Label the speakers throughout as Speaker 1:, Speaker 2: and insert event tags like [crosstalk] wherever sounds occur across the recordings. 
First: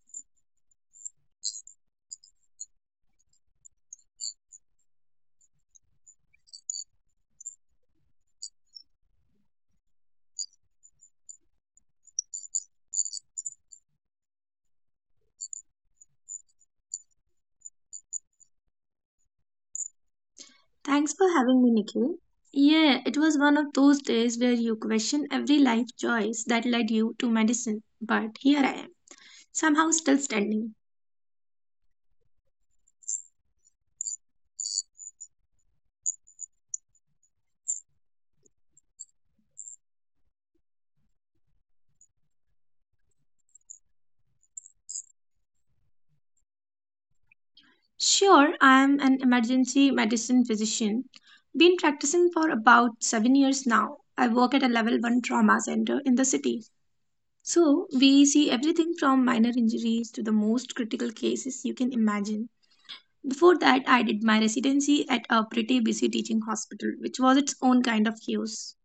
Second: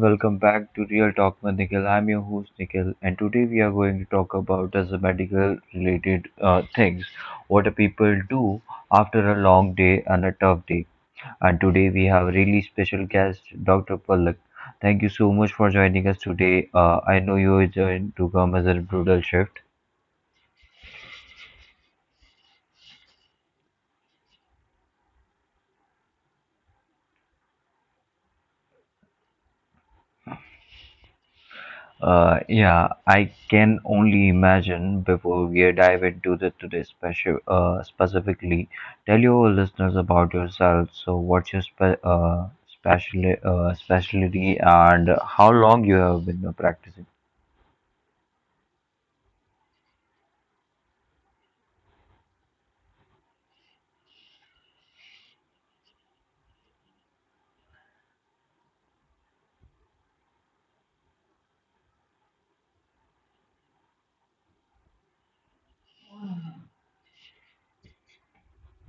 Speaker 1: welcome back to Real Talk with Nikhil. I'm your host Nikhil, and today we are going to talk about as a medical related things, what do people do after a long day and a tough day. And today we have a really special guest, Dr. Palak. Thank you so much for joining us today. I know you are joined to come as a brutal shift.
Speaker 2: Thanks for having me, Nikhil. Yeah, it was one of those days where you question every life choice that led you to medicine, but here I am, somehow still standing.
Speaker 1: Yeah, I can only imagine before we dive into the today special specifically. Tell your listeners about yourself. So, what's your specialty and how long you have been practicing?
Speaker 2: Sure, I am an emergency medicine physician, been practicing for about 7 years now. I work at a level 1 trauma center in the city. So, we see everything from minor injuries to the most critical cases you can imagine. Before that, I did my residency at a pretty busy teaching hospital, which was its own kind of chaos.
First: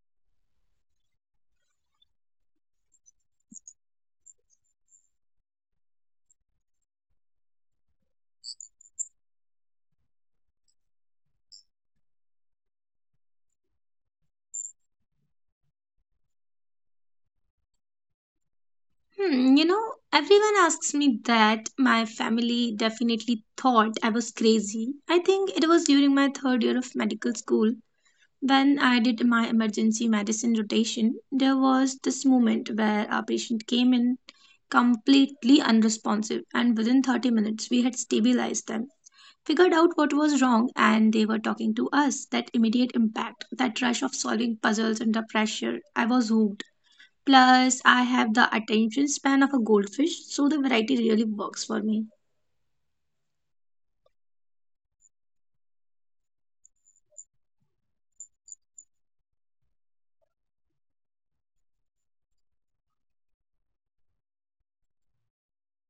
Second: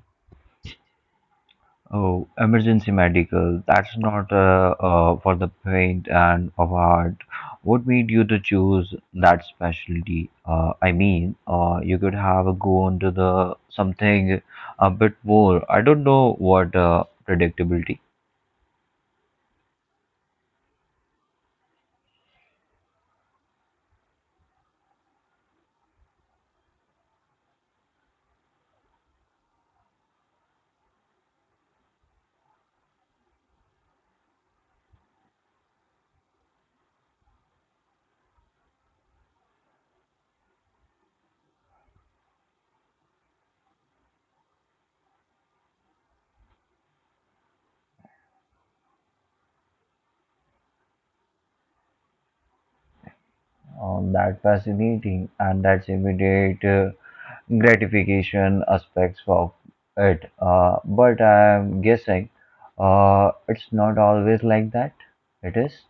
Speaker 1: Oh, emergency medical. That's not for the faint and of heart. What made you to choose that specialty? I mean, you could have gone to the something a bit more. I don't know what predictability.
Speaker 2: You know, everyone asks me that. My family definitely thought I was crazy. I think it was during my third year of medical school when I did my emergency medicine rotation. There was this moment where our patient came in completely unresponsive, and within 30 minutes, we had stabilized them, figured out what was wrong, and they were talking to us. That immediate impact, that rush of solving puzzles under pressure. I was hooked. Plus, I have the attention span of a goldfish, so the variety really works for me.
Speaker 1: That fascinating and that's immediate gratification aspects of it. But I'm guessing it's not always like that. It is.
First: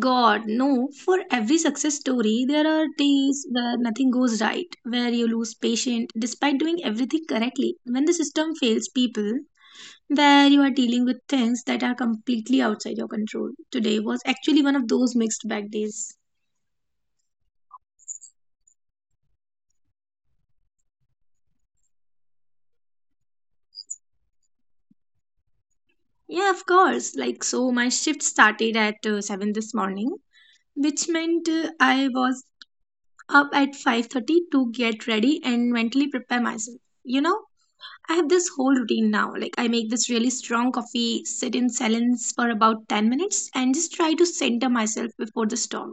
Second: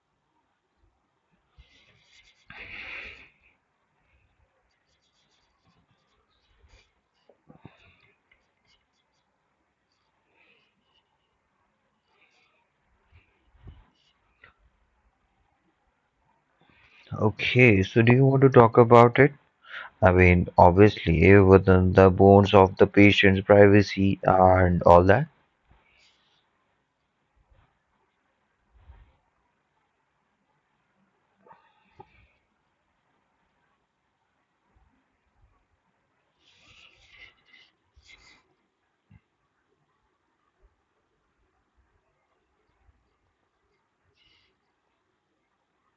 Speaker 2: God, no. For every success story, there are days where nothing goes right, where you lose patience despite doing everything correctly. When the system fails people, where you are dealing with things that are completely outside your control. Today was actually one of those mixed bag days.
Speaker 1: Okay, so do you want to talk about it? I mean, obviously, within the bones of the patient's privacy and all that.
Speaker 2: Yeah, of course. Like, so my shift started at 7 this morning, which meant I was up at 5:30 to get ready and mentally prepare myself. You know, I have this whole routine now. Like I make this really strong coffee, sit in silence for about 10 minutes and just try to center myself before the storm.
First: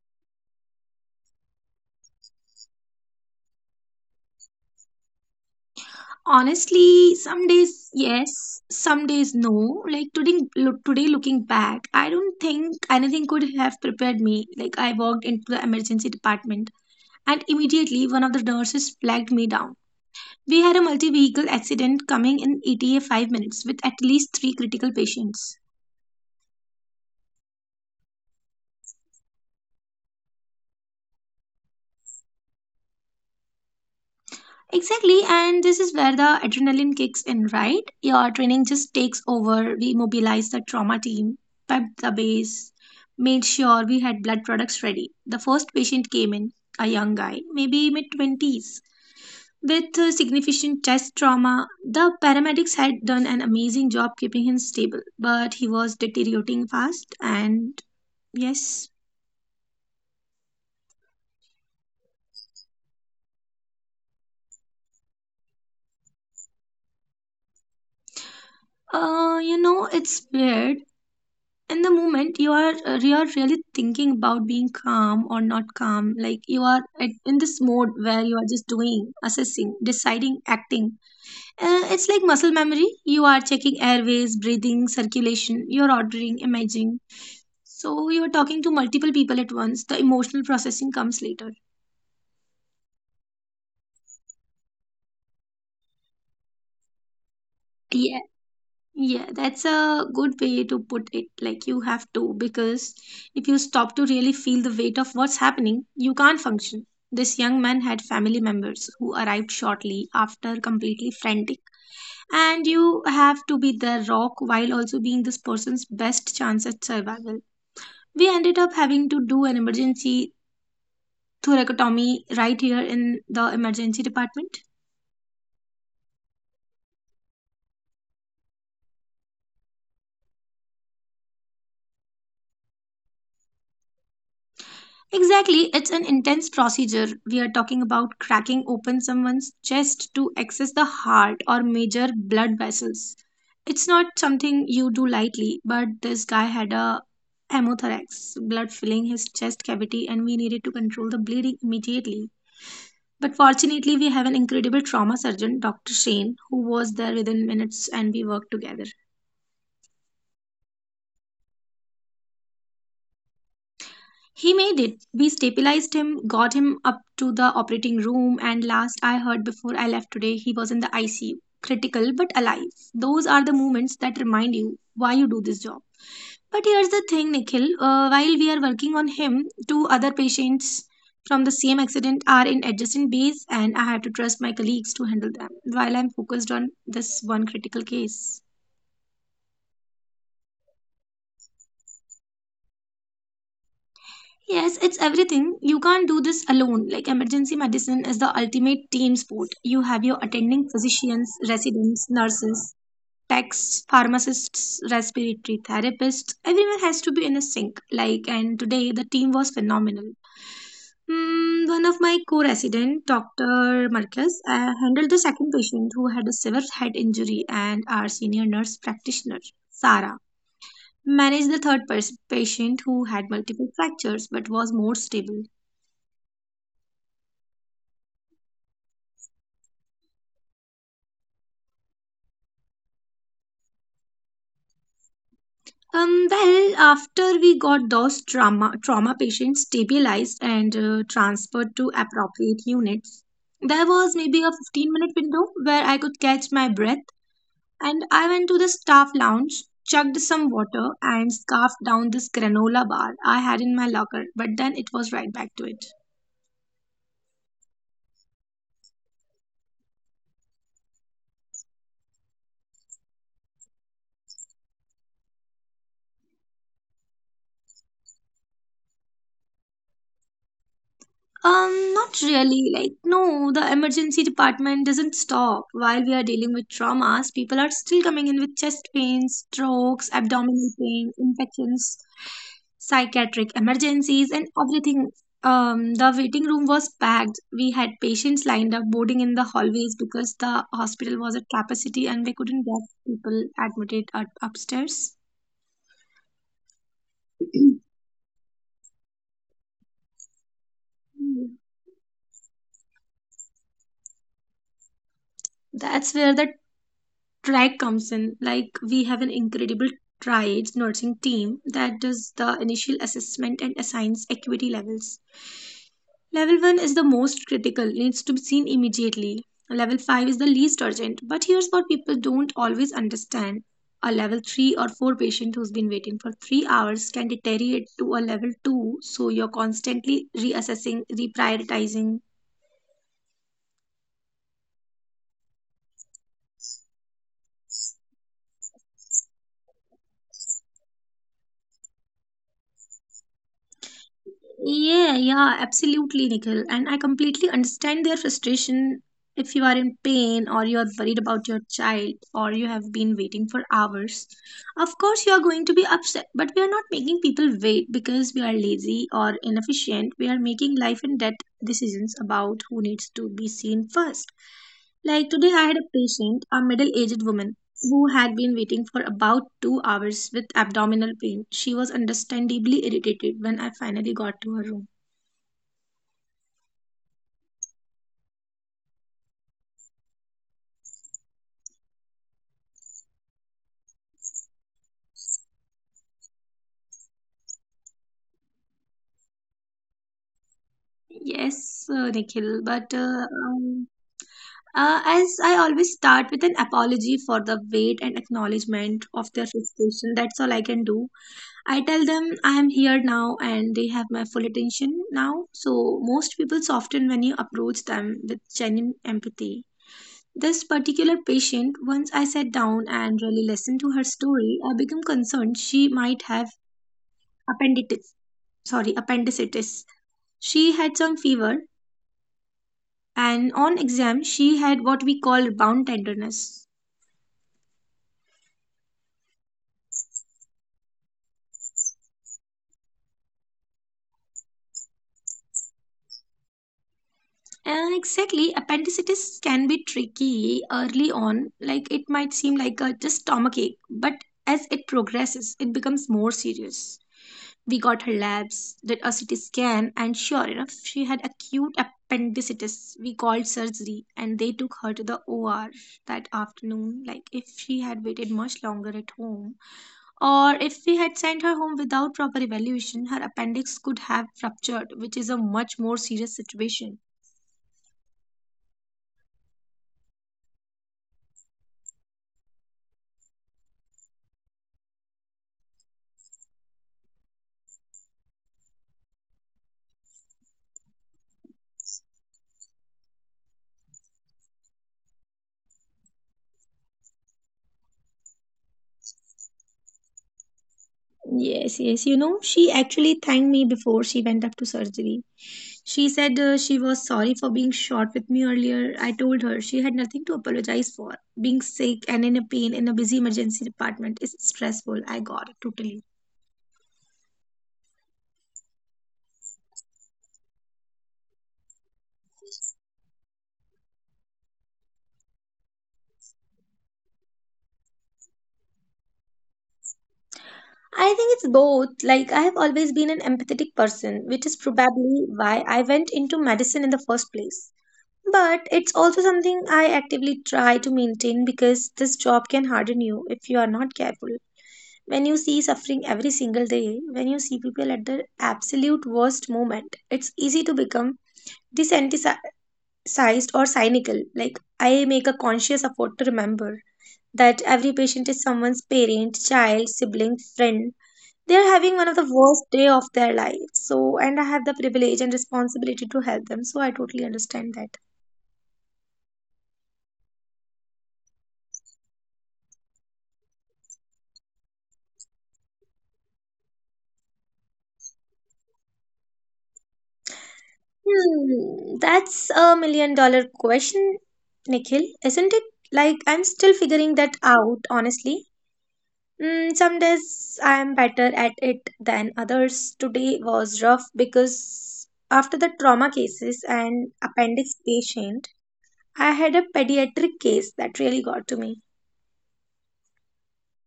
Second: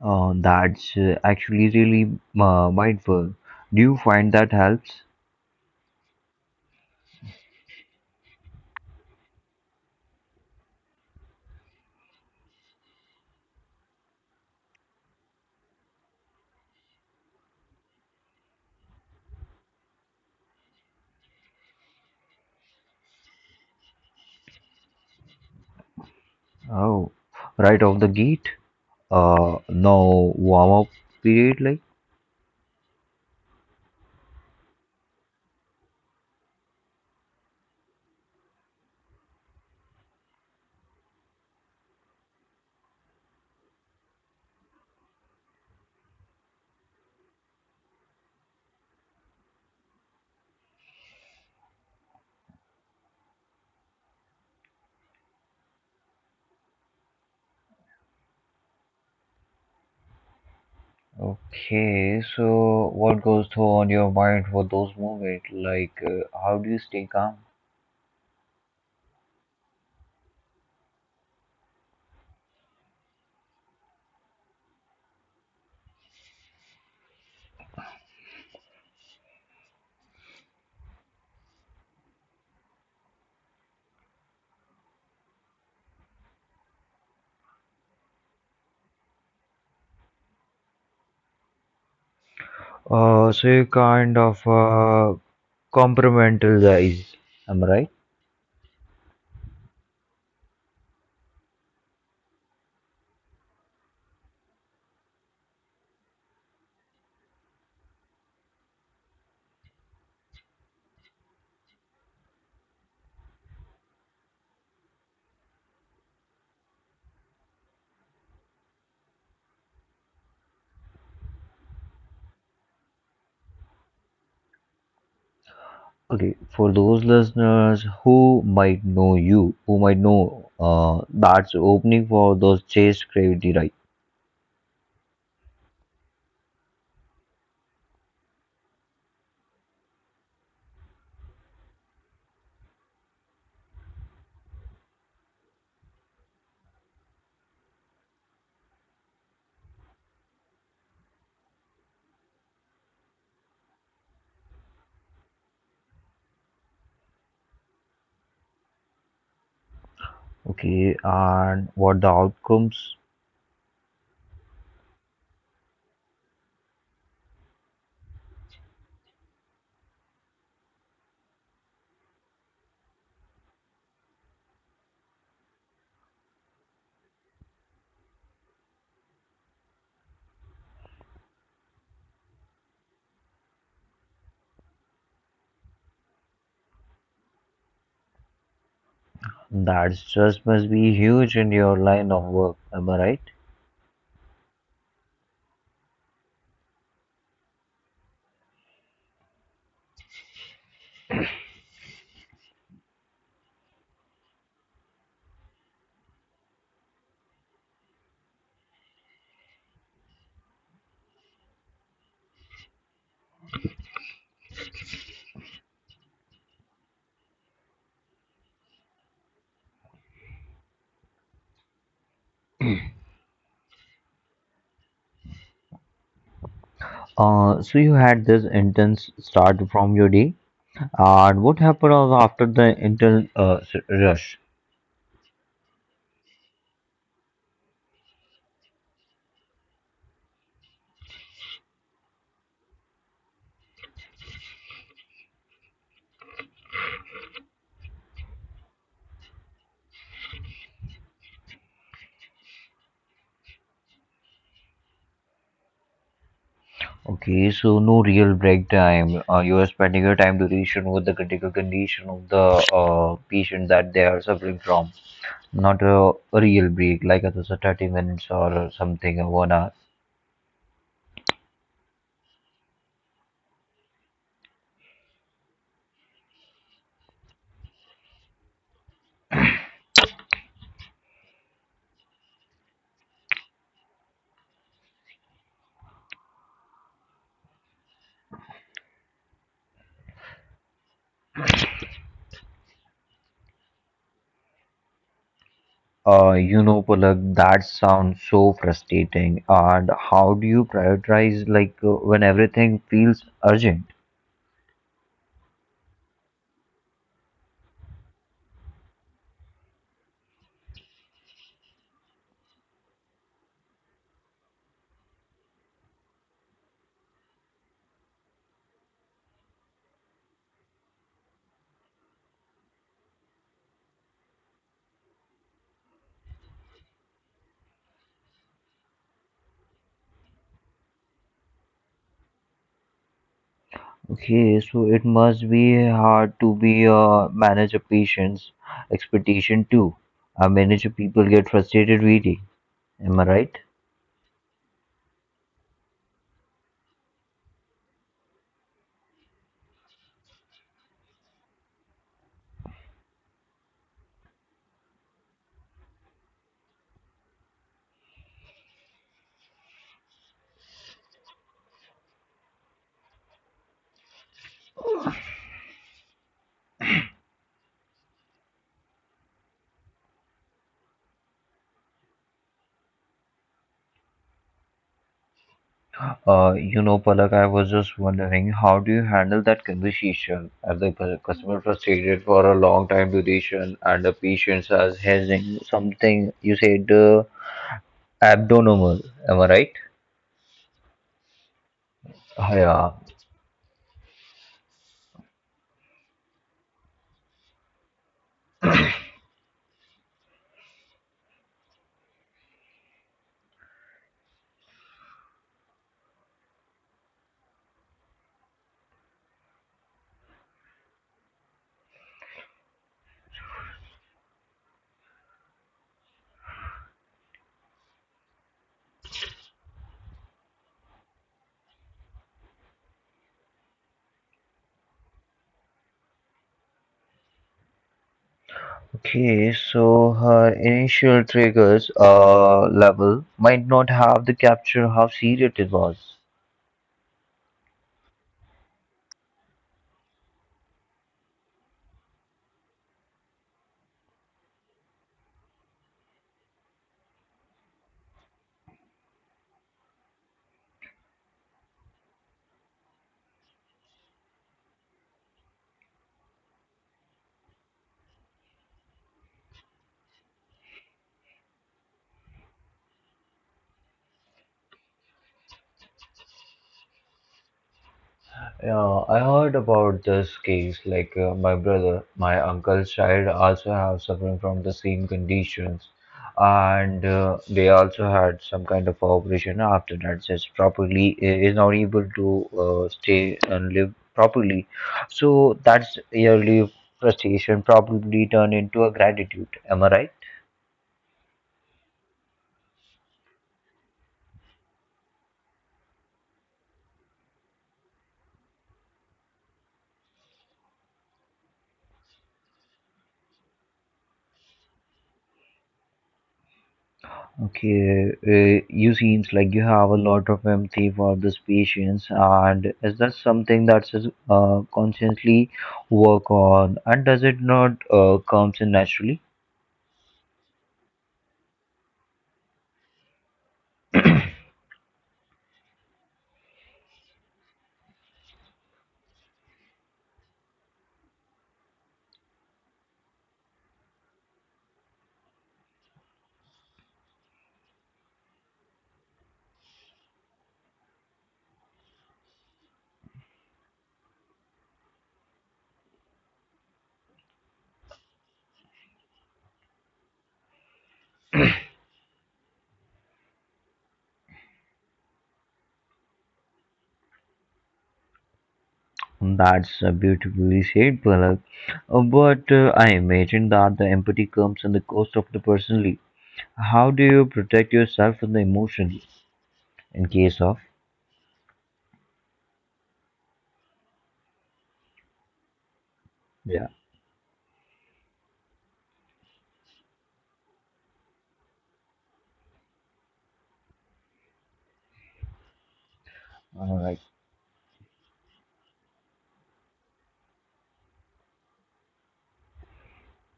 Speaker 1: That's actually really mindful. Do you find that helps?
Speaker 2: Honestly, some days yes, some days no. Like today looking back, I don't think anything could have prepared me. Like I walked into the emergency department and immediately one of the nurses flagged me down. We had a multi vehicle accident coming in ETA 5 minutes with at least 3 critical patients.
Speaker 1: Oh, right off the gate? No warm up period, like?
Speaker 2: Exactly, and this is where the adrenaline kicks in, right? Your training just takes over. We mobilized the trauma team, pepped the base, made sure we had blood products ready. The first patient came in, a young guy, maybe mid 20s, with significant chest trauma. The paramedics had done an amazing job keeping him stable, but he was deteriorating fast and yes.
Speaker 1: Okay, so what goes through on your mind for those moments? Like, how do you stay calm?
Speaker 2: You know, it's weird. In the moment, you are really thinking about being calm or not calm. Like in this mode where you are just doing, assessing, deciding, acting. It's like muscle memory. You are checking airways, breathing, circulation. You're ordering, imagining. So you're talking to multiple people at once. The emotional processing comes later.
Speaker 1: So you kind of complimental. Am I right?
Speaker 2: Yeah. Yeah, that's a good way to put it. Like, you have to, because if you stop to really feel the weight of what's happening, you can't function. This young man had family members who arrived shortly after, completely frantic. And you have to be their rock while also being this person's best chance at survival. We ended up having to do an emergency thoracotomy right here in the emergency department.
Speaker 1: Okay, for those listeners who might know you, who might know that's opening for those chase gravity, right?
Speaker 2: Exactly, it's an intense procedure. We are talking about cracking open someone's chest to access the heart or major blood vessels. It's not something you do lightly, but this guy had a hemothorax, blood filling his chest cavity, and we needed to control the bleeding immediately. But fortunately, we have an incredible trauma surgeon, Dr. Shane, who was there within minutes and we worked together.
Speaker 1: Okay, and what the outcomes?
Speaker 2: He made it. We stabilized him, got him up to the operating room, and last I heard before I left today, he was in the ICU. Critical but alive. Those are the moments that remind you why you do this job. But here's the thing, Nikhil. While we are working on him, two other patients from the same accident are in adjacent bays, and I have to trust my colleagues to handle them while I'm focused on this one critical case.
Speaker 1: That stress must be huge in your line of work. Am I right?
Speaker 2: Yes, it's everything. You can't do this alone. Like emergency medicine is the ultimate team sport. You have your attending physicians, residents, nurses, techs, pharmacists, respiratory therapists. Everyone has to be in a sync. Like and today the team was phenomenal. Hmm, one of my co-resident, Dr. Marcus, handled the second patient who had a severe head injury, and our senior nurse practitioner, Sarah, managed the patient who had multiple fractures but was more stable.
Speaker 1: So you had this intense start from your day, and what happened was after the intense rush?
Speaker 2: Well, after we got those trauma patients stabilized and transferred to appropriate units, there was maybe a 15-minute window where I could catch my breath, and I went to the staff lounge, chugged some water, and scarfed down this granola bar I had in my locker, but then it was right back to it.
Speaker 1: Okay, so no real break time. You are spending your time duration with the critical condition of the patient that they are suffering from, not a real break, like it was a 30 minutes or something, or 1 hour.
Speaker 2: Not really. Like, no, the emergency department doesn't stop. While we are dealing with traumas, people are still coming in with chest pains, strokes, abdominal pain, infections, psychiatric emergencies, and everything. The waiting room was packed. We had patients lined up boarding in the hallways because the hospital was at capacity and we couldn't get people admitted up upstairs.
Speaker 1: You know, Palak, that sounds so frustrating. And how do you
Speaker 2: [clears throat]
Speaker 1: prioritize like when everything feels urgent?
Speaker 2: That's where the Triad comes in. Like we have an incredible triads nursing team that does the initial assessment and assigns acuity levels. Level 1 is the most critical, needs to be seen immediately. Level 5 is the least urgent, but here's what people don't always understand. A level 3 or 4 patient who's been waiting for 3 hours can deteriorate to a level 2, so you're constantly reassessing, reprioritizing.
Speaker 1: Okay, so it must be hard to be manage a patient's expectation too. I manage people get frustrated reading. Am I right?
Speaker 2: Yeah, yeah, absolutely, Nikhil. And I completely understand their frustration if you are in pain or you are worried about your child or you have been waiting for hours. Of course, you are going to be upset, but we are not making people wait because we are lazy or inefficient. We are making life and death decisions about who needs to be seen first. Like today, I had a patient, a middle aged woman who had been waiting for about 2 hours with abdominal pain. She was understandably irritated when I finally got to her room.
Speaker 1: You know, Palak, I was just wondering, how do you handle that conversation as the customer frustrated for a long time duration and the patient has hissing something you said abnormal, am I right?
Speaker 2: Yes, Nikhil, but
Speaker 1: Ah, yeah.
Speaker 2: as I always start with an apology for the wait and acknowledgement of their frustration, that's all I can do. I tell them I am here now and they have my full attention now. So, most people soften when you approach them with genuine empathy. This particular patient, once I sat down and really listened to her story, I became concerned she might have appendicitis. Sorry, appendicitis. She had some fever, and on exam, she had what we call rebound tenderness.
Speaker 1: Okay, so her initial triggers level might not have the capture how serious it was.
Speaker 2: And exactly, appendicitis can be tricky early on. Like it might seem like a just stomach ache, but as it progresses, it becomes more serious. We got her labs, did a CT scan, and sure enough, she had acute appendicitis. We called surgery and they took her to the OR that afternoon. Like, if she had waited much longer at home, or if we had sent her home without proper evaluation, her appendix could have ruptured, which is a much more serious situation.
Speaker 1: Yeah, I heard about this case. Like my brother, my uncle's child also have suffering from the same conditions, and they also had some kind of operation after that. Just properly is not able to stay and live properly. So that's yearly frustration probably turn into a gratitude. Am I right?
Speaker 2: Yes, yes. You know, she actually thanked me before she went up to surgery. She said she was sorry for being short with me earlier. I told her she had nothing to apologize for. Being sick and in a pain in a busy emergency department is stressful. I got it totally.
Speaker 1: Okay, you seems like you have a lot of empathy for these patients, and is that something that's constantly work on, and does it not comes in naturally?
Speaker 2: I think it's both. Like, I have always been an empathetic person, which is probably why I went into medicine in the first place. But it's also something I actively try to maintain because this job can harden you if you are not careful. When you see suffering every single day, when you see people at their absolute worst moment, it's easy to become desensitized or cynical. Like, I make a conscious effort to remember that every patient is someone's parent, child, sibling, friend. They are having one of the worst day of their life. So, and I have the privilege and responsibility to help them. So, I totally understand that.
Speaker 1: That's beautifully said, Palak. But I imagine that the empathy comes in the cost of the personally. How do you protect yourself from the emotion in case of?
Speaker 2: Hmm, that's a million dollar question, Nikhil, isn't it? Like, I'm still figuring
Speaker 1: Yeah,
Speaker 2: that out, honestly. Mm, some days I am better at it than others. Today was rough because after the trauma cases and
Speaker 1: all right.
Speaker 2: appendix patient, I had a pediatric case that really got to me.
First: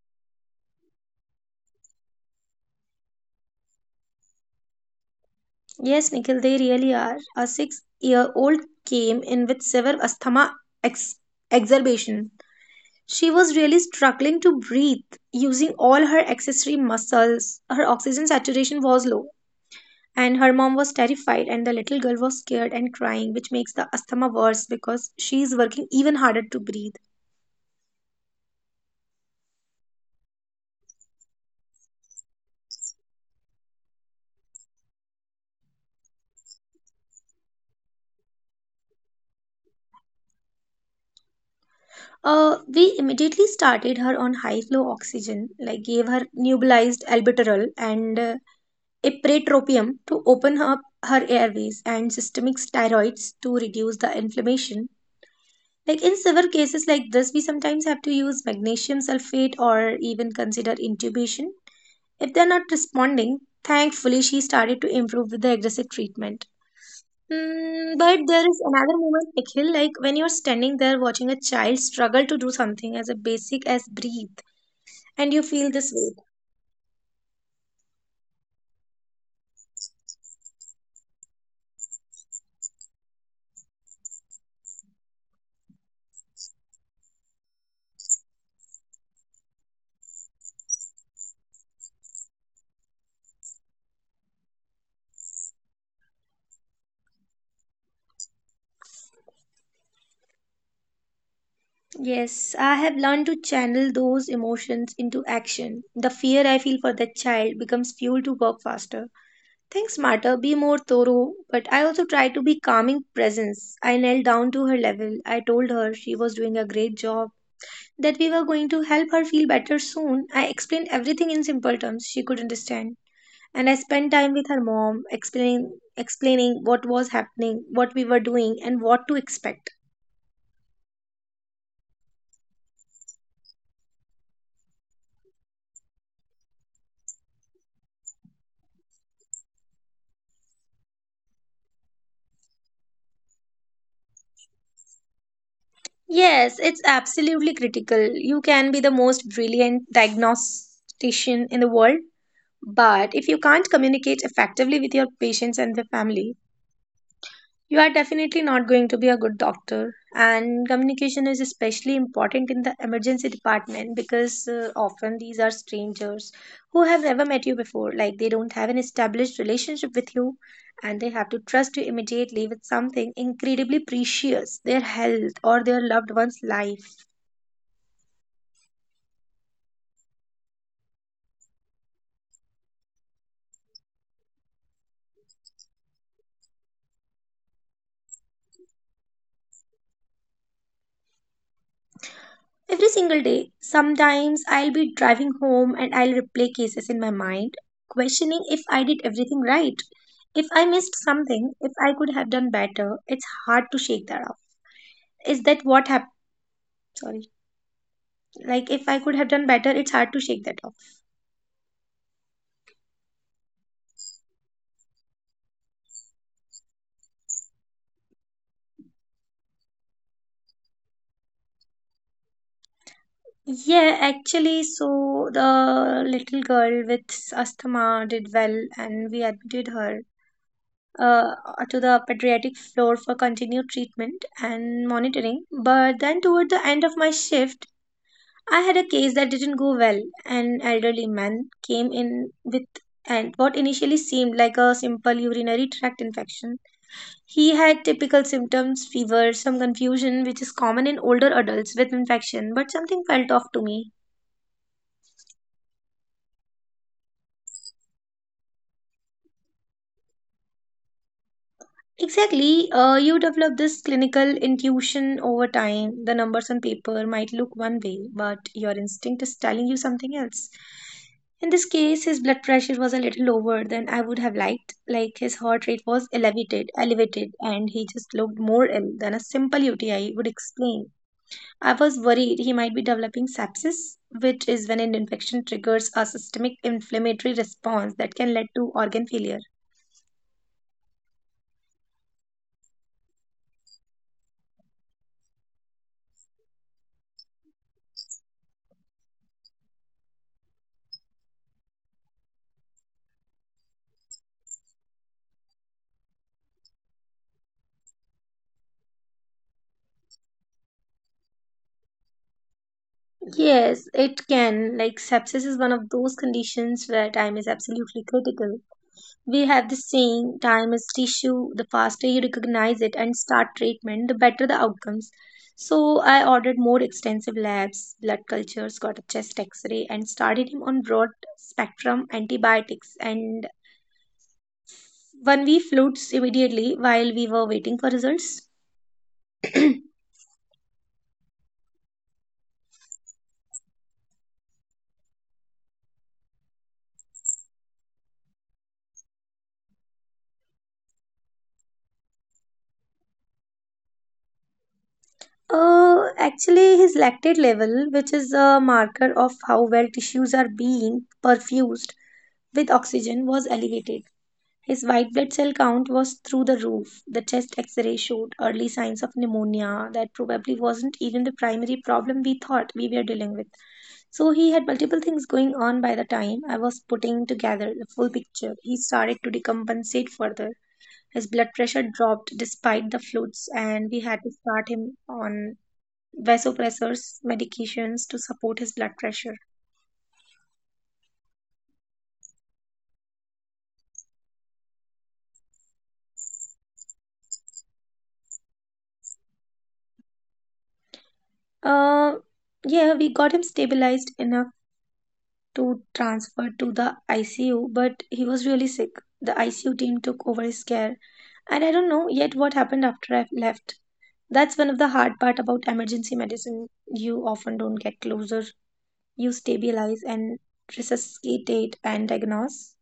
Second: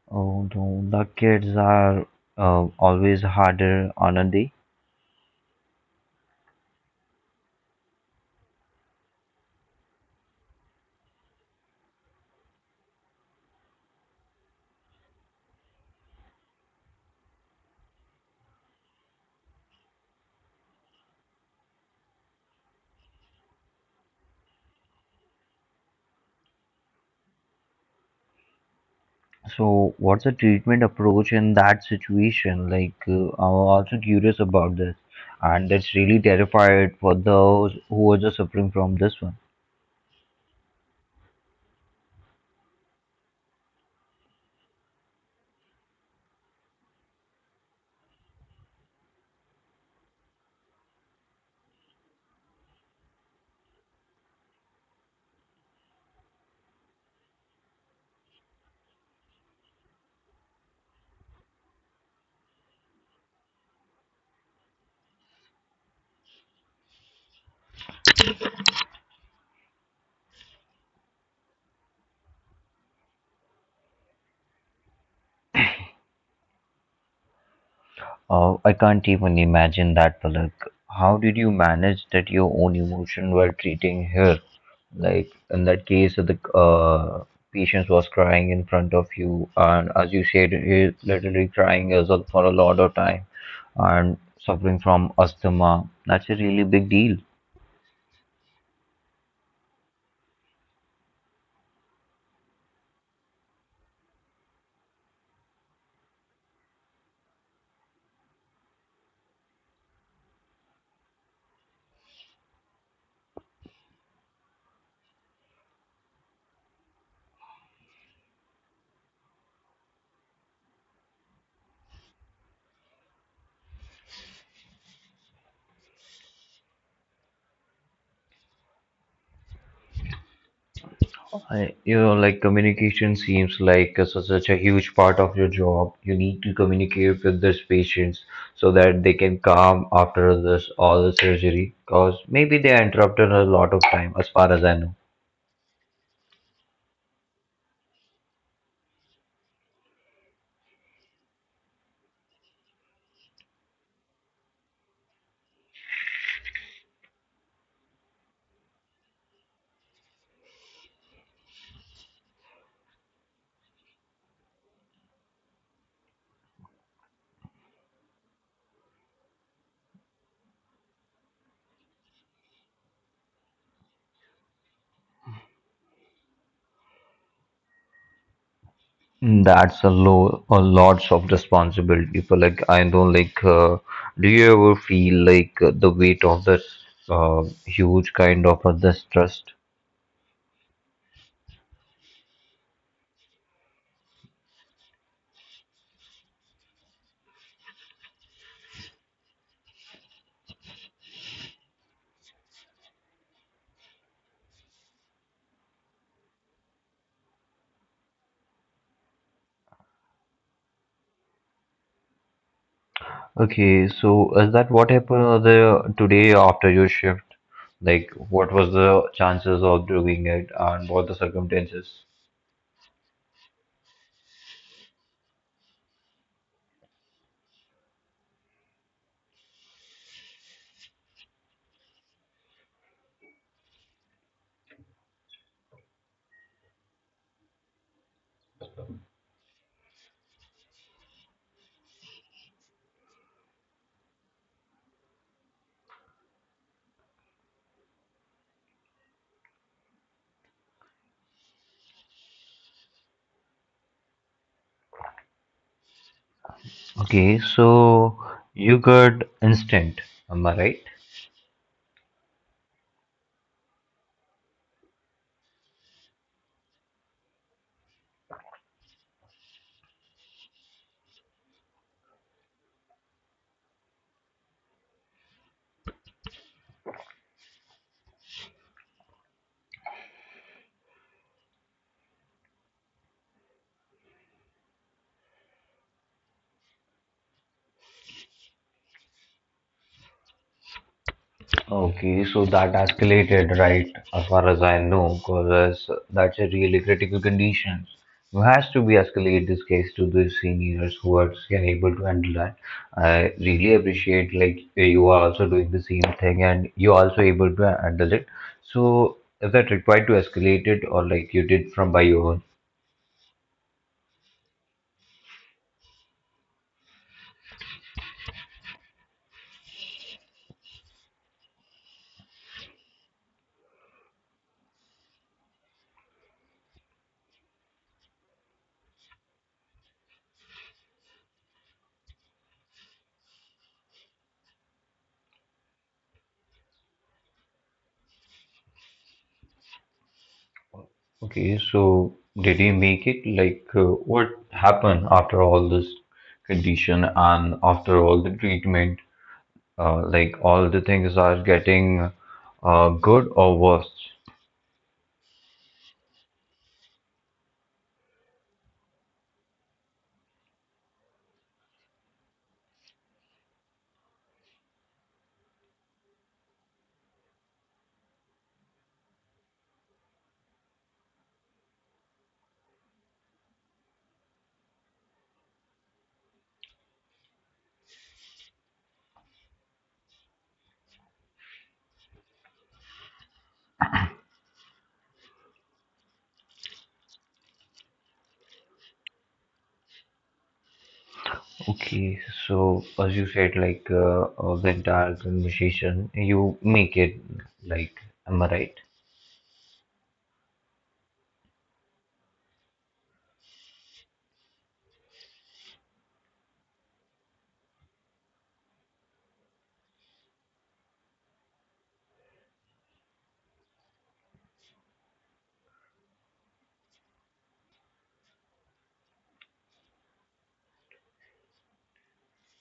Speaker 1: Oh, no, the kids are always harder on a day.
Speaker 2: Yes, Nikhil, they really are. A 6 year old came in with severe asthma ex- exacerbation. She was really struggling to breathe using all her accessory muscles. Her oxygen saturation was low. And her mom was terrified, and the little girl was scared and crying, which makes the asthma worse because she is working even harder to breathe.
Speaker 1: So, what's the treatment approach in that situation? Like, I'm also curious about this, and that's really terrified for those who are just suffering from this one.
Speaker 2: We immediately started her on high flow oxygen, like gave her nebulized albuterol and ipratropium to open up her airways, and systemic steroids to reduce the inflammation. Like in severe cases like this, we sometimes have to use magnesium sulfate or even consider intubation if they're not responding. Thankfully she started to improve with the aggressive treatment. Mm, but there is another moment, Nikhil, like when you're standing there watching a child struggle to do something as a basic as breathe, and you feel this weight.
Speaker 1: I can't even imagine that, Palak. How did you manage that your own emotion while treating her? Like in that case, the patient was crying in front of you, and as you said, he literally crying as well for a lot of time and suffering from asthma. That's a really big deal.
Speaker 2: Yes, I have learned to channel those emotions into action. The fear I feel for that child becomes fuel to work faster. Think smarter, be more thorough, but I also try to be calming presence. I knelt down to her level. I told her she was doing a great job, that we were going to help her feel better soon. I explained everything in simple terms she could understand. And I spent time with her mom explaining what was happening, what we were doing, and what to expect.
Speaker 1: I, you know, like communication seems like such a huge part of your job. You need to communicate with these patients so that they can calm after this all the surgery, because maybe they interrupted a lot of time, as far as I know.
Speaker 2: Yes, it's absolutely critical. You can be the most brilliant diagnostician in the world, but if you can't communicate effectively with your patients and their family, you are definitely not going to be a good doctor. And communication is especially important in the emergency department because often these are strangers who have never met you before. Like, they don't have an established relationship with you, and they have to trust you immediately with something incredibly precious, their health or their loved one's life.
Speaker 1: Mm, that's a low, a lots of responsibility for like I don't like. Do you ever feel like the weight of this huge kind of this trust?
Speaker 2: Every single day, sometimes I'll be driving home and I'll replay cases in my mind, questioning if I did everything right. If I missed something, if I could have done better, it's hard to shake that off. Is that what happened? Sorry. Like, if I could have done better, it's hard to shake that off.
Speaker 1: Okay, so is that what happened on the today after your shift? Like, what was the chances of doing it and what the circumstances?
Speaker 2: Yeah, actually, so the little girl with asthma did well, and we admitted her uh, to the pediatric floor for continued treatment and monitoring. But then, toward the end of my shift, I had a case that didn't go well. An elderly man came in with and what initially seemed like a simple urinary tract infection. He had typical symptoms, fever, some confusion, which is common in older adults with infection, but something felt off to me.
Speaker 1: Okay, so you got instant, am I right?
Speaker 2: Exactly. You develop this clinical intuition over time. The numbers on paper might look one way, but your instinct is telling you something else. In this case, his blood pressure was a little lower than I would have liked. Like, his heart rate was elevated, and he just looked more ill than a simple UTI would explain. I was worried he might be developing sepsis, which is when an infection triggers a systemic inflammatory response that can lead to organ failure.
Speaker 1: Okay, so that escalated, right? As far as I know, because that's a really critical condition. It has to be escalate this case to the seniors who are able to handle that. I really appreciate like you are also doing the same thing and you're also able to handle it. So is that required to escalate it or like you did from by your own?
Speaker 2: Yes, it can. Like, sepsis is one of those conditions where time is absolutely critical. We have the saying, time is tissue. The faster you recognize it and start treatment, the better the outcomes. So, I ordered more extensive labs, blood cultures, got a chest x ray, and started him on broad spectrum antibiotics and 1 week fluids immediately while we were waiting for results.
Speaker 1: Okay, so did you make it? Like what happened after all this condition and after all the treatment? Like all the things are getting good or worse.
Speaker 2: Actually, his lactate level, which is a marker of how well tissues are being perfused with oxygen, was elevated. His white blood cell count was through the roof. The chest x ray showed early signs of pneumonia that probably wasn't even the primary problem we thought we were dealing with. So, he had multiple things going on. By the time I was putting together the full picture, he started to decompensate further. His blood pressure dropped despite the fluids, and we had to start him on vasopressors, medications to support his blood pressure.
Speaker 1: Okay, so as you said, like the entire conversation, you make it, like, am I right?
Speaker 2: Uh, yeah, we got him stabilized enough to transfer to the ICU, but he was really sick. The ICU team took over his care, and I don't know yet what happened after I left. That's one of the hard part about emergency medicine. You often don't get closer. You stabilize and resuscitate and diagnose,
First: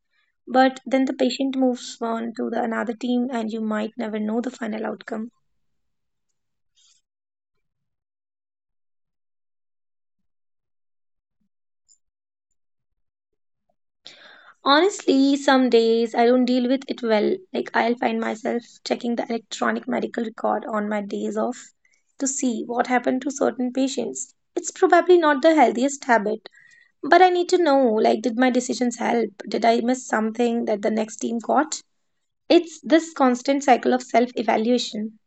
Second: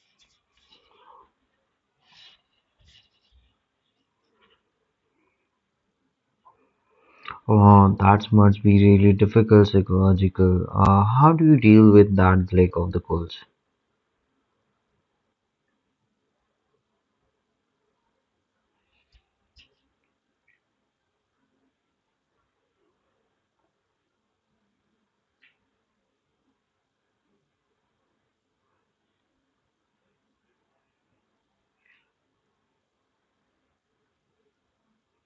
Speaker 2: but then the patient moves on to the another team, and you might never know the final outcome.
Speaker 1: Oh, that must be really difficult psychological. How do you deal with that like of the goals?
Speaker 2: Honestly, some days I don't deal with it well. Like, I'll find myself checking the electronic medical record on my days off to see what happened to certain patients. It's probably not the healthiest habit, but I need to know, like, did my decisions help? Did I miss something that the next team caught? It's this constant cycle of self evaluation.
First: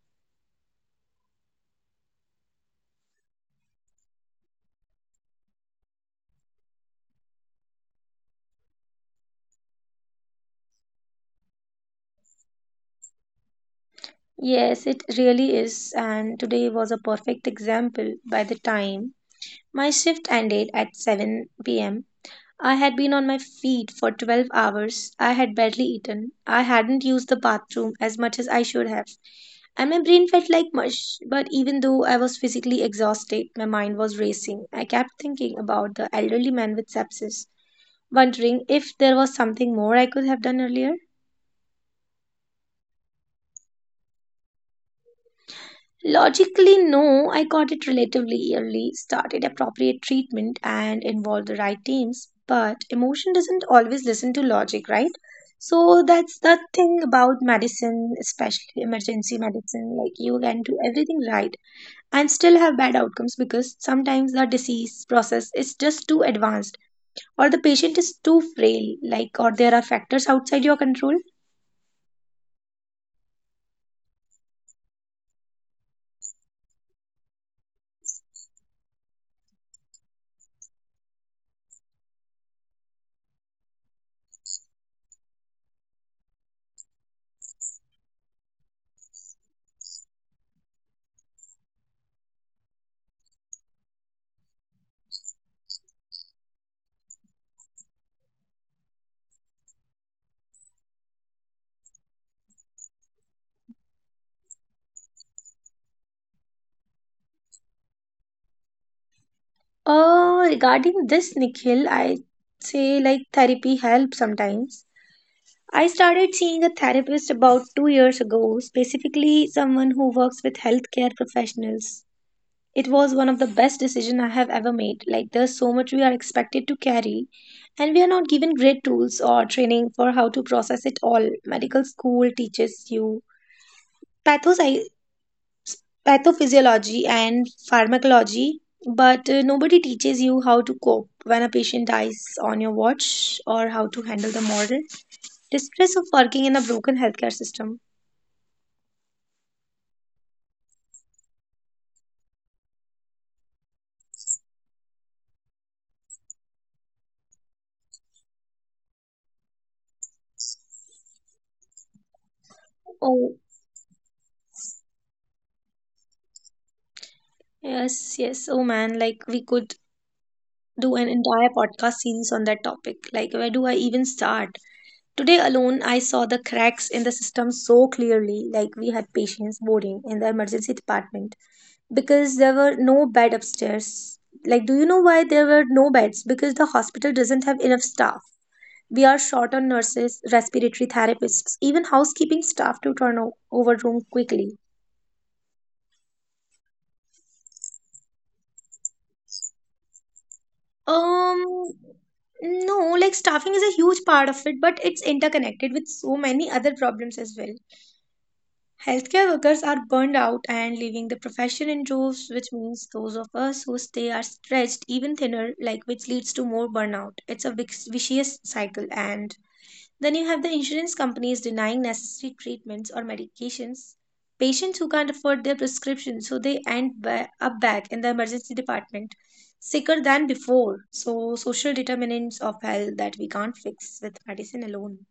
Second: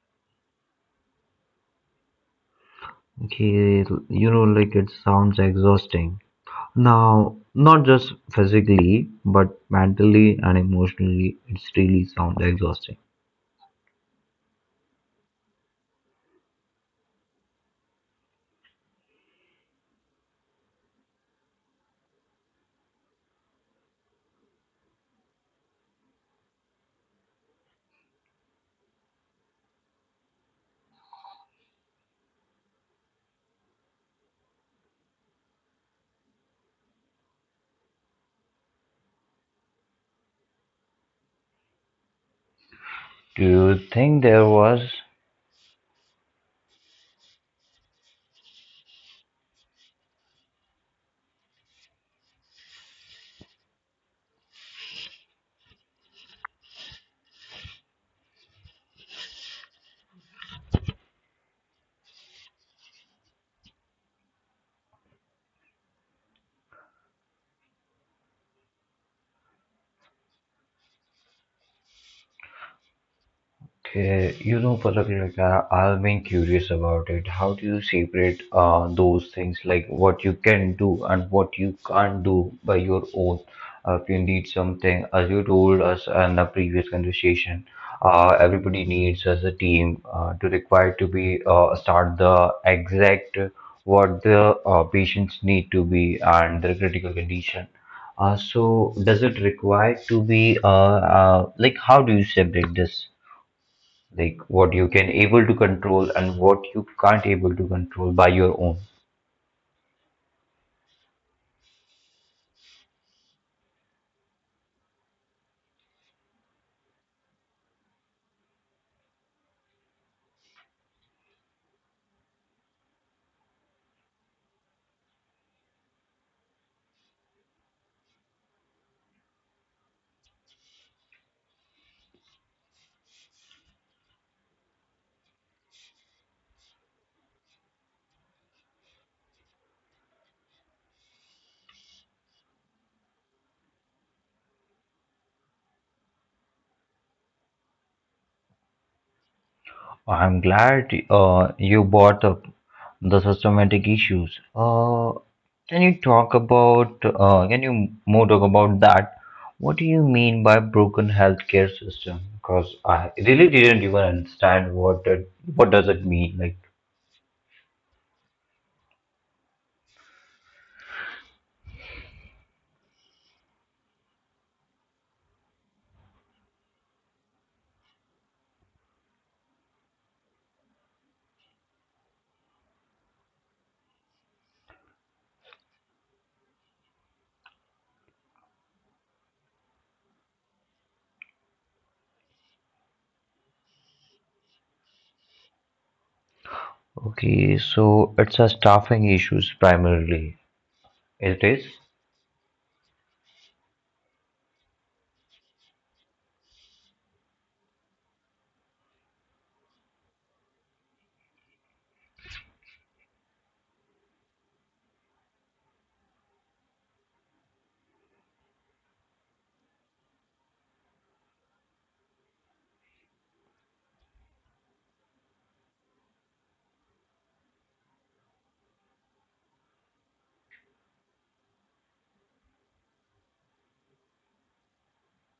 Speaker 1: Okay, you know, like it sounds exhausting. Now, not just physically, but mentally and emotionally, it's really sounds exhausting.
Speaker 2: Yes, it really is, and today was a perfect example. By the time my shift ended at 7 p.m., I had been on my feet for 12 hours. I had barely eaten. I hadn't used the bathroom as much as I should have. And my brain felt like mush. But even though I was physically exhausted, my mind was racing. I kept thinking about the elderly man with sepsis, wondering if there was something more I could have done earlier.
Speaker 1: Do you think there was?
Speaker 2: Logically, no, I got it relatively early, started appropriate treatment, and involved the right teams. But emotion doesn't always listen to logic, right? So that's the thing about medicine, especially emergency medicine. Like, you can do everything right and still have bad outcomes because sometimes the disease process is just too advanced, or the patient is too frail, like, or there are factors outside your control.
Speaker 1: Okay, you know, Palakrika, I've been curious about it. How do you separate those things, like what you can do and what you can't do by your own? If you need something, as you told us in the previous conversation, everybody needs as a team to require to be start the exact what the patients need to be and their critical condition. So does it require to be like how do you separate this? Like what you can able to control and what you can't able to control by your own?
Speaker 2: Regarding this, Nikhil, I say like therapy helps sometimes. I started seeing a therapist about 2 years ago, specifically someone who works with healthcare professionals. It was one of the best decisions I have ever made. Like, there's so much we are expected to carry, and we are not given great tools or training for how to process it all. Medical school teaches you pathos- pathophysiology and pharmacology, but nobody teaches you how to cope when a patient dies on your watch or how to handle the moral distress of working in a broken healthcare system.
Speaker 1: I'm glad you brought up the systematic issues. Can you talk about can you more talk about that, what do you mean by broken healthcare system, because I really
Speaker 2: Oh,
Speaker 1: didn't even understand what that, what does it mean, like?
Speaker 2: yes, yes. Oh man, like we could do an entire podcast series on that topic. Like, where do I even start? Today alone, I saw the cracks in the system so clearly. Like, we had patients boarding in the emergency department because there were no bed upstairs. Like, do you know why there were no beds? Because the hospital doesn't have enough staff. We are short on nurses, respiratory therapists, even housekeeping staff to turn over room quickly.
Speaker 1: Okay, so it's a staffing issues primarily, it is?
Speaker 2: Um, no, like staffing is a huge part of it, but it's interconnected with so many other problems as well. Healthcare workers are burned out and leaving the profession in droves, which means those of us who stay are stretched even thinner, like, which leads to more burnout. It's a vicious cycle, and then you have the insurance companies denying necessary treatments or medications. Patients who can't afford their prescriptions, so they end up back in the emergency department, sicker than before. So, social determinants of health that we can't fix with medicine alone.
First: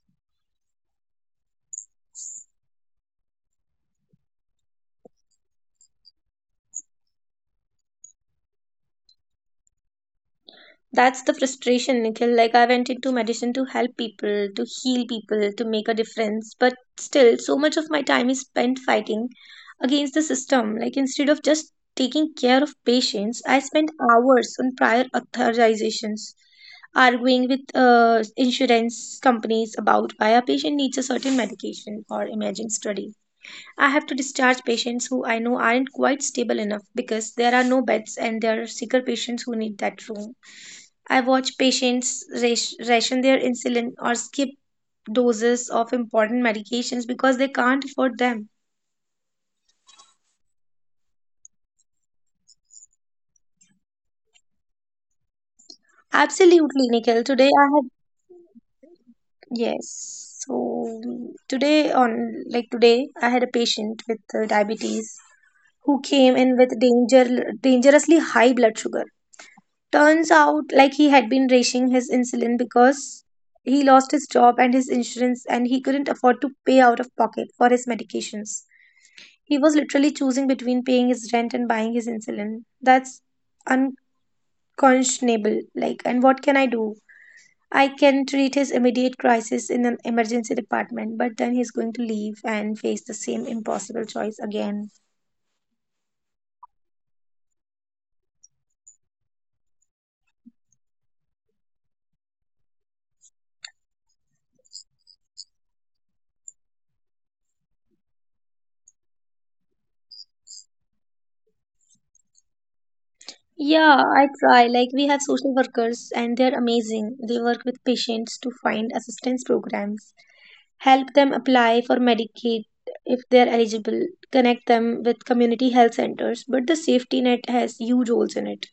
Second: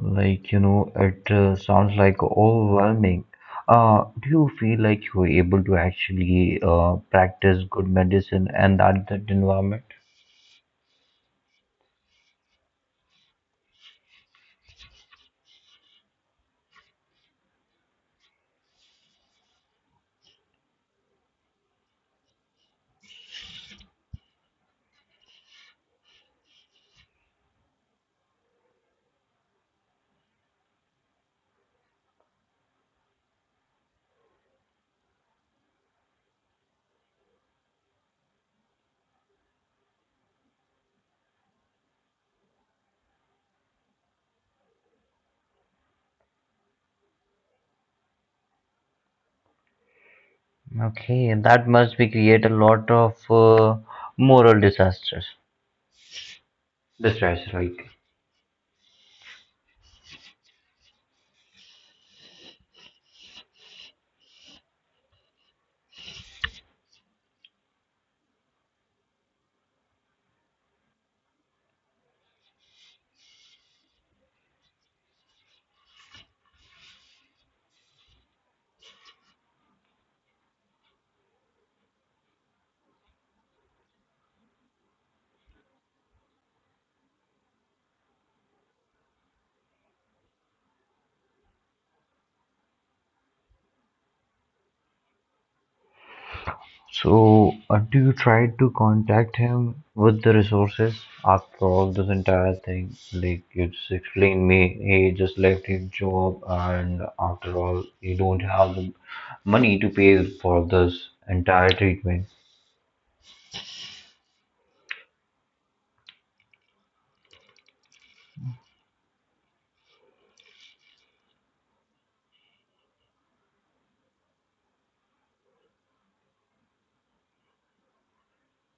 Speaker 1: Like, you know, it sounds like overwhelming. Do you feel like you were able to actually practice good medicine and that, that environment?
Speaker 2: That's the frustration, Nikhil. Like, I went into medicine to help people, to heal people, to make a difference. But still, so much of my time is spent fighting against the system. Like, instead of just taking care of patients, I spent hours on prior authorizations, arguing with insurance companies about why a patient needs a certain medication or imaging study. I have to discharge patients who I know aren't quite stable enough because there are no beds and there are sicker patients who need that room. I watch patients ration their insulin or skip doses of important medications because they can't afford them.
Speaker 1: Okay, and that must be create a lot of moral disasters.
Speaker 2: Absolutely, Nikhil. Today
Speaker 1: Distress,
Speaker 2: I
Speaker 1: right?
Speaker 2: had, yes. So today on, like today, I had a patient with diabetes who came in with dangerously high blood sugar. Turns out, like, he had been rationing his insulin because he lost his job and his insurance, and he couldn't afford to pay out of pocket for his medications. He was literally choosing between paying his rent and buying his insulin. That's unconscionable. Like, and what can I do? I can treat his immediate crisis in an emergency department, but then he's going to leave and face the same impossible choice again.
Speaker 1: So, do you try to contact him with the resources? After all, this entire thing, like you just explained me, he just left his job, and after all, he don't have the money to pay for this entire treatment.
Speaker 2: Yeah, I try. Like, we have social workers and they're amazing. They work with patients to find assistance programs, help them apply for Medicaid if they're eligible, connect them with community health centers. But the safety net has huge holes in it.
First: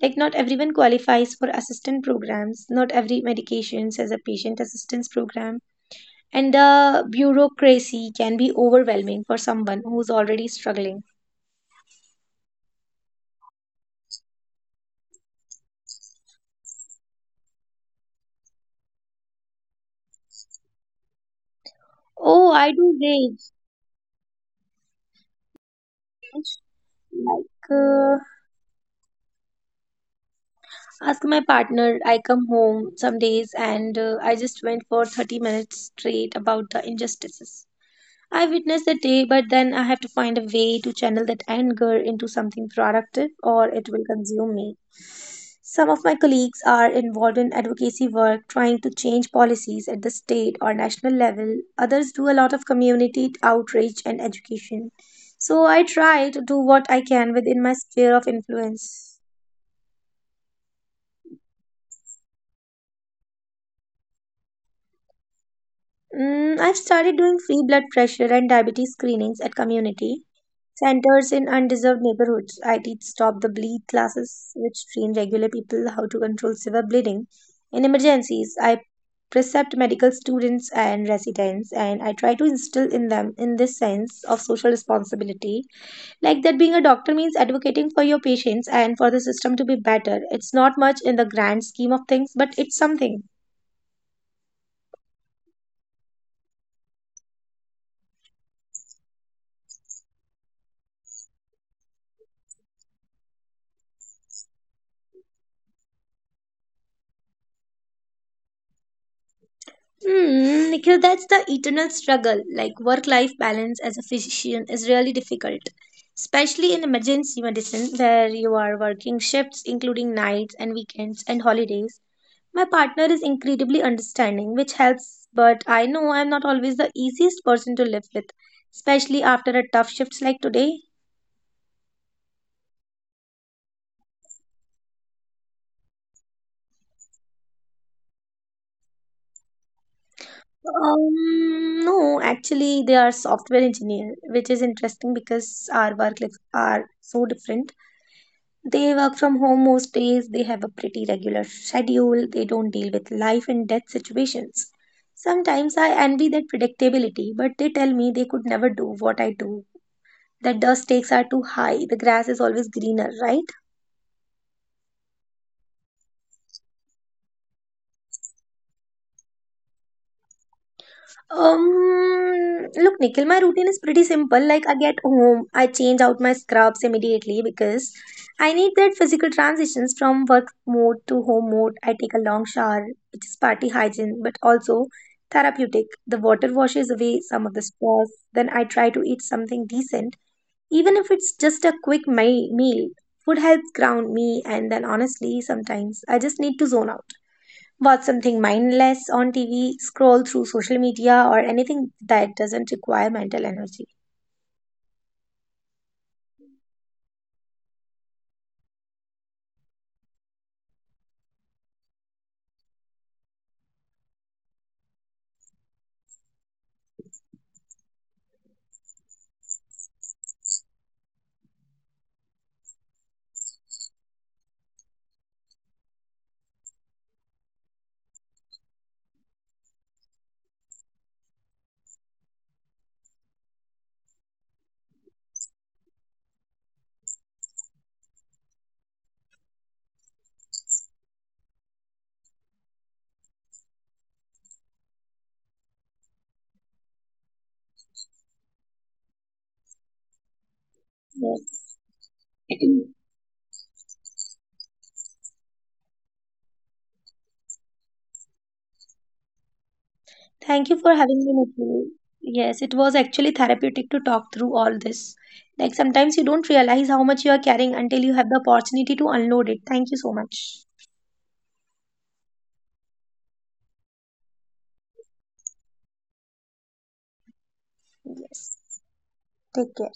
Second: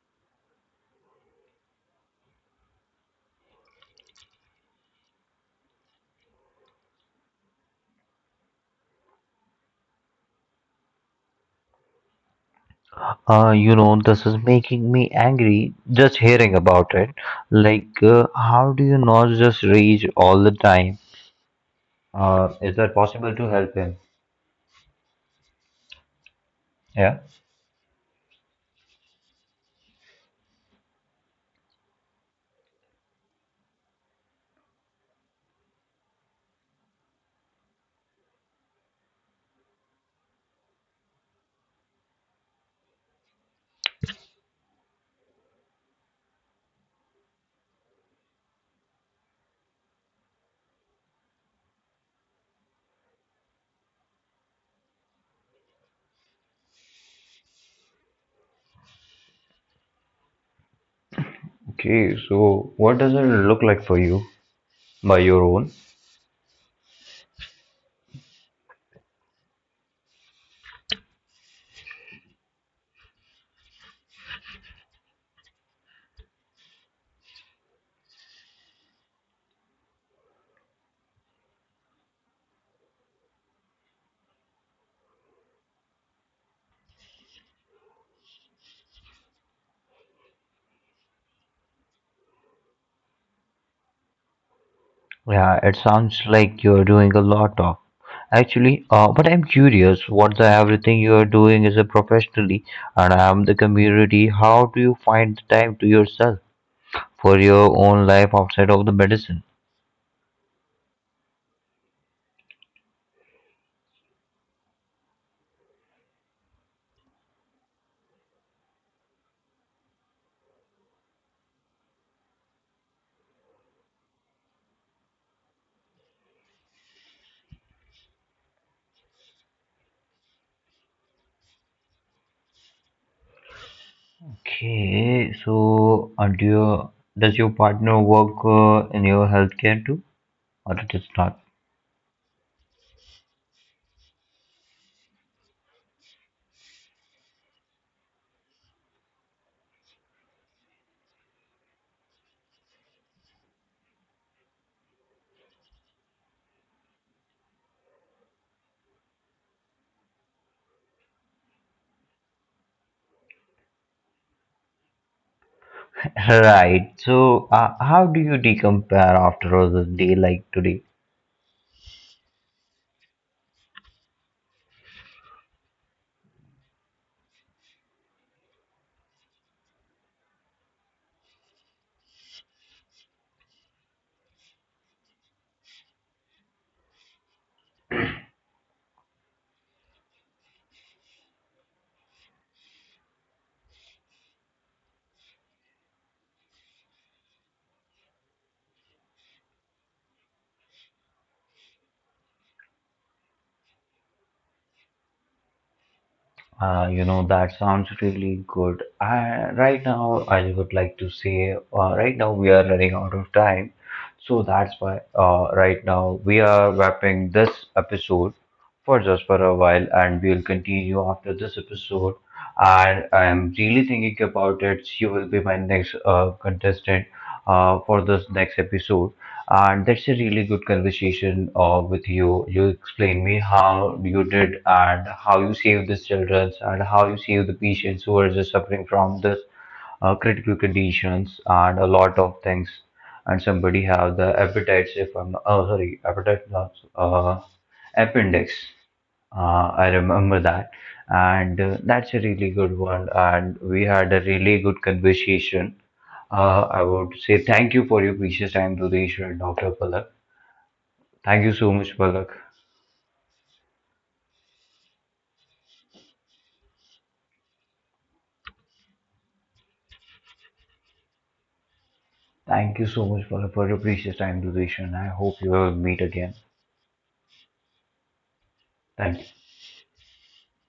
Speaker 2: Like, not everyone qualifies for assistance programs, not every medications has a patient assistance program, and the bureaucracy can be overwhelming for someone who's already struggling.
Speaker 1: You know, this is making me angry just hearing about it. Like, how do you not just rage all the time?
Speaker 2: Oh, I
Speaker 1: Is that
Speaker 2: do
Speaker 1: possible
Speaker 2: rage.
Speaker 1: to help him? Yeah.
Speaker 2: Like, ask my partner, I come home some days and I just went for 30 minutes straight about the injustices. I witness the day, but then I have to find a way to channel that anger into something productive or it will consume me. Some of my colleagues are involved in advocacy work, trying to change policies at the state or national level. Others do a lot of community outreach and education. So I try to do what I can within my sphere of influence.
Speaker 1: Okay, so what does it look like for you by your own?
Speaker 2: Mm, I've started doing free blood pressure and diabetes screenings at community centers in undeserved neighborhoods. I teach stop the bleed classes, which train regular people how to control severe bleeding. In emergencies, I precept medical students and residents, and I try to instill in them in this sense of social responsibility. Like that, being a doctor means advocating for your patients and for the system to be better. It's not much in the grand scheme of things, but it's something.
Speaker 1: Yeah, it sounds like you're doing a lot of. Actually, but I'm curious what the everything you're doing is a professionally and I'm the community. How do you find the time to yourself for your own life outside of the medicine?
Speaker 2: Hmm, Nikhil, that's the eternal struggle. Like, work life balance as a physician is really difficult, especially in emergency medicine where you are working shifts, including nights and weekends and holidays. My partner is incredibly understanding, which helps, but I know I'm not always the easiest person to live with, especially after a tough shifts like today.
Speaker 1: Okay, so and do your, does your partner work in your healthcare too, or it is not?
Speaker 2: No, actually, they are software engineer, which is interesting because our work lives are so different. They work from home most days, they have a pretty regular schedule, they don't deal with life and death situations. Sometimes I envy that predictability, but they tell me they could never do what I do. That dust stakes are too high, the grass is always greener, right?
Speaker 1: [laughs] Right. So, how do you decompare after all this day like today?
Speaker 2: Look, Nikhil, my routine is pretty simple. Like, I get home, I change out my scrubs immediately because I need that physical transitions from work mode to home mode. I take a long shower, which is party hygiene, but also therapeutic. The water washes away some of the stress. Then I try to eat something decent, even if it's just a quick meal. Food helps ground me, and then honestly, sometimes I just need to zone out watch something mindless on TV, scroll through social media, or anything that doesn't require mental energy.
Speaker 1: You know, that sounds really good. I, right now, I would like to say, right now we are running out of time. So that's why right now we are wrapping this episode for just for a while, and we'll continue after this episode. And I'm really thinking about it. She will be my next contestant for this next episode. And that's a really good conversation with you. You explained me how you did and how you saved these children and how you saved the patients who are just suffering from this critical conditions and a lot of things and somebody have the appetites, if I'm, oh sorry, appetite, not Appendix. I remember that, and that's a
Speaker 2: Yes.
Speaker 1: really good one. And we had a really good conversation. I would say thank you for your precious time, Dudesh and Dr. Palak.
Speaker 2: Thank
Speaker 1: Thank
Speaker 2: you
Speaker 1: you
Speaker 2: for
Speaker 1: so much,
Speaker 2: having me,
Speaker 1: Palak.
Speaker 2: Nikhil. Yes, it was actually therapeutic to talk through all this. Like, sometimes you don't realize how much you are carrying until you have the opportunity to unload it. Thank you so much.
Speaker 1: Thank you so much, Palak, for your precious time, Dudesh, and I hope you will meet again. Thank
Speaker 2: Yes.
Speaker 1: you.
Speaker 2: Take care.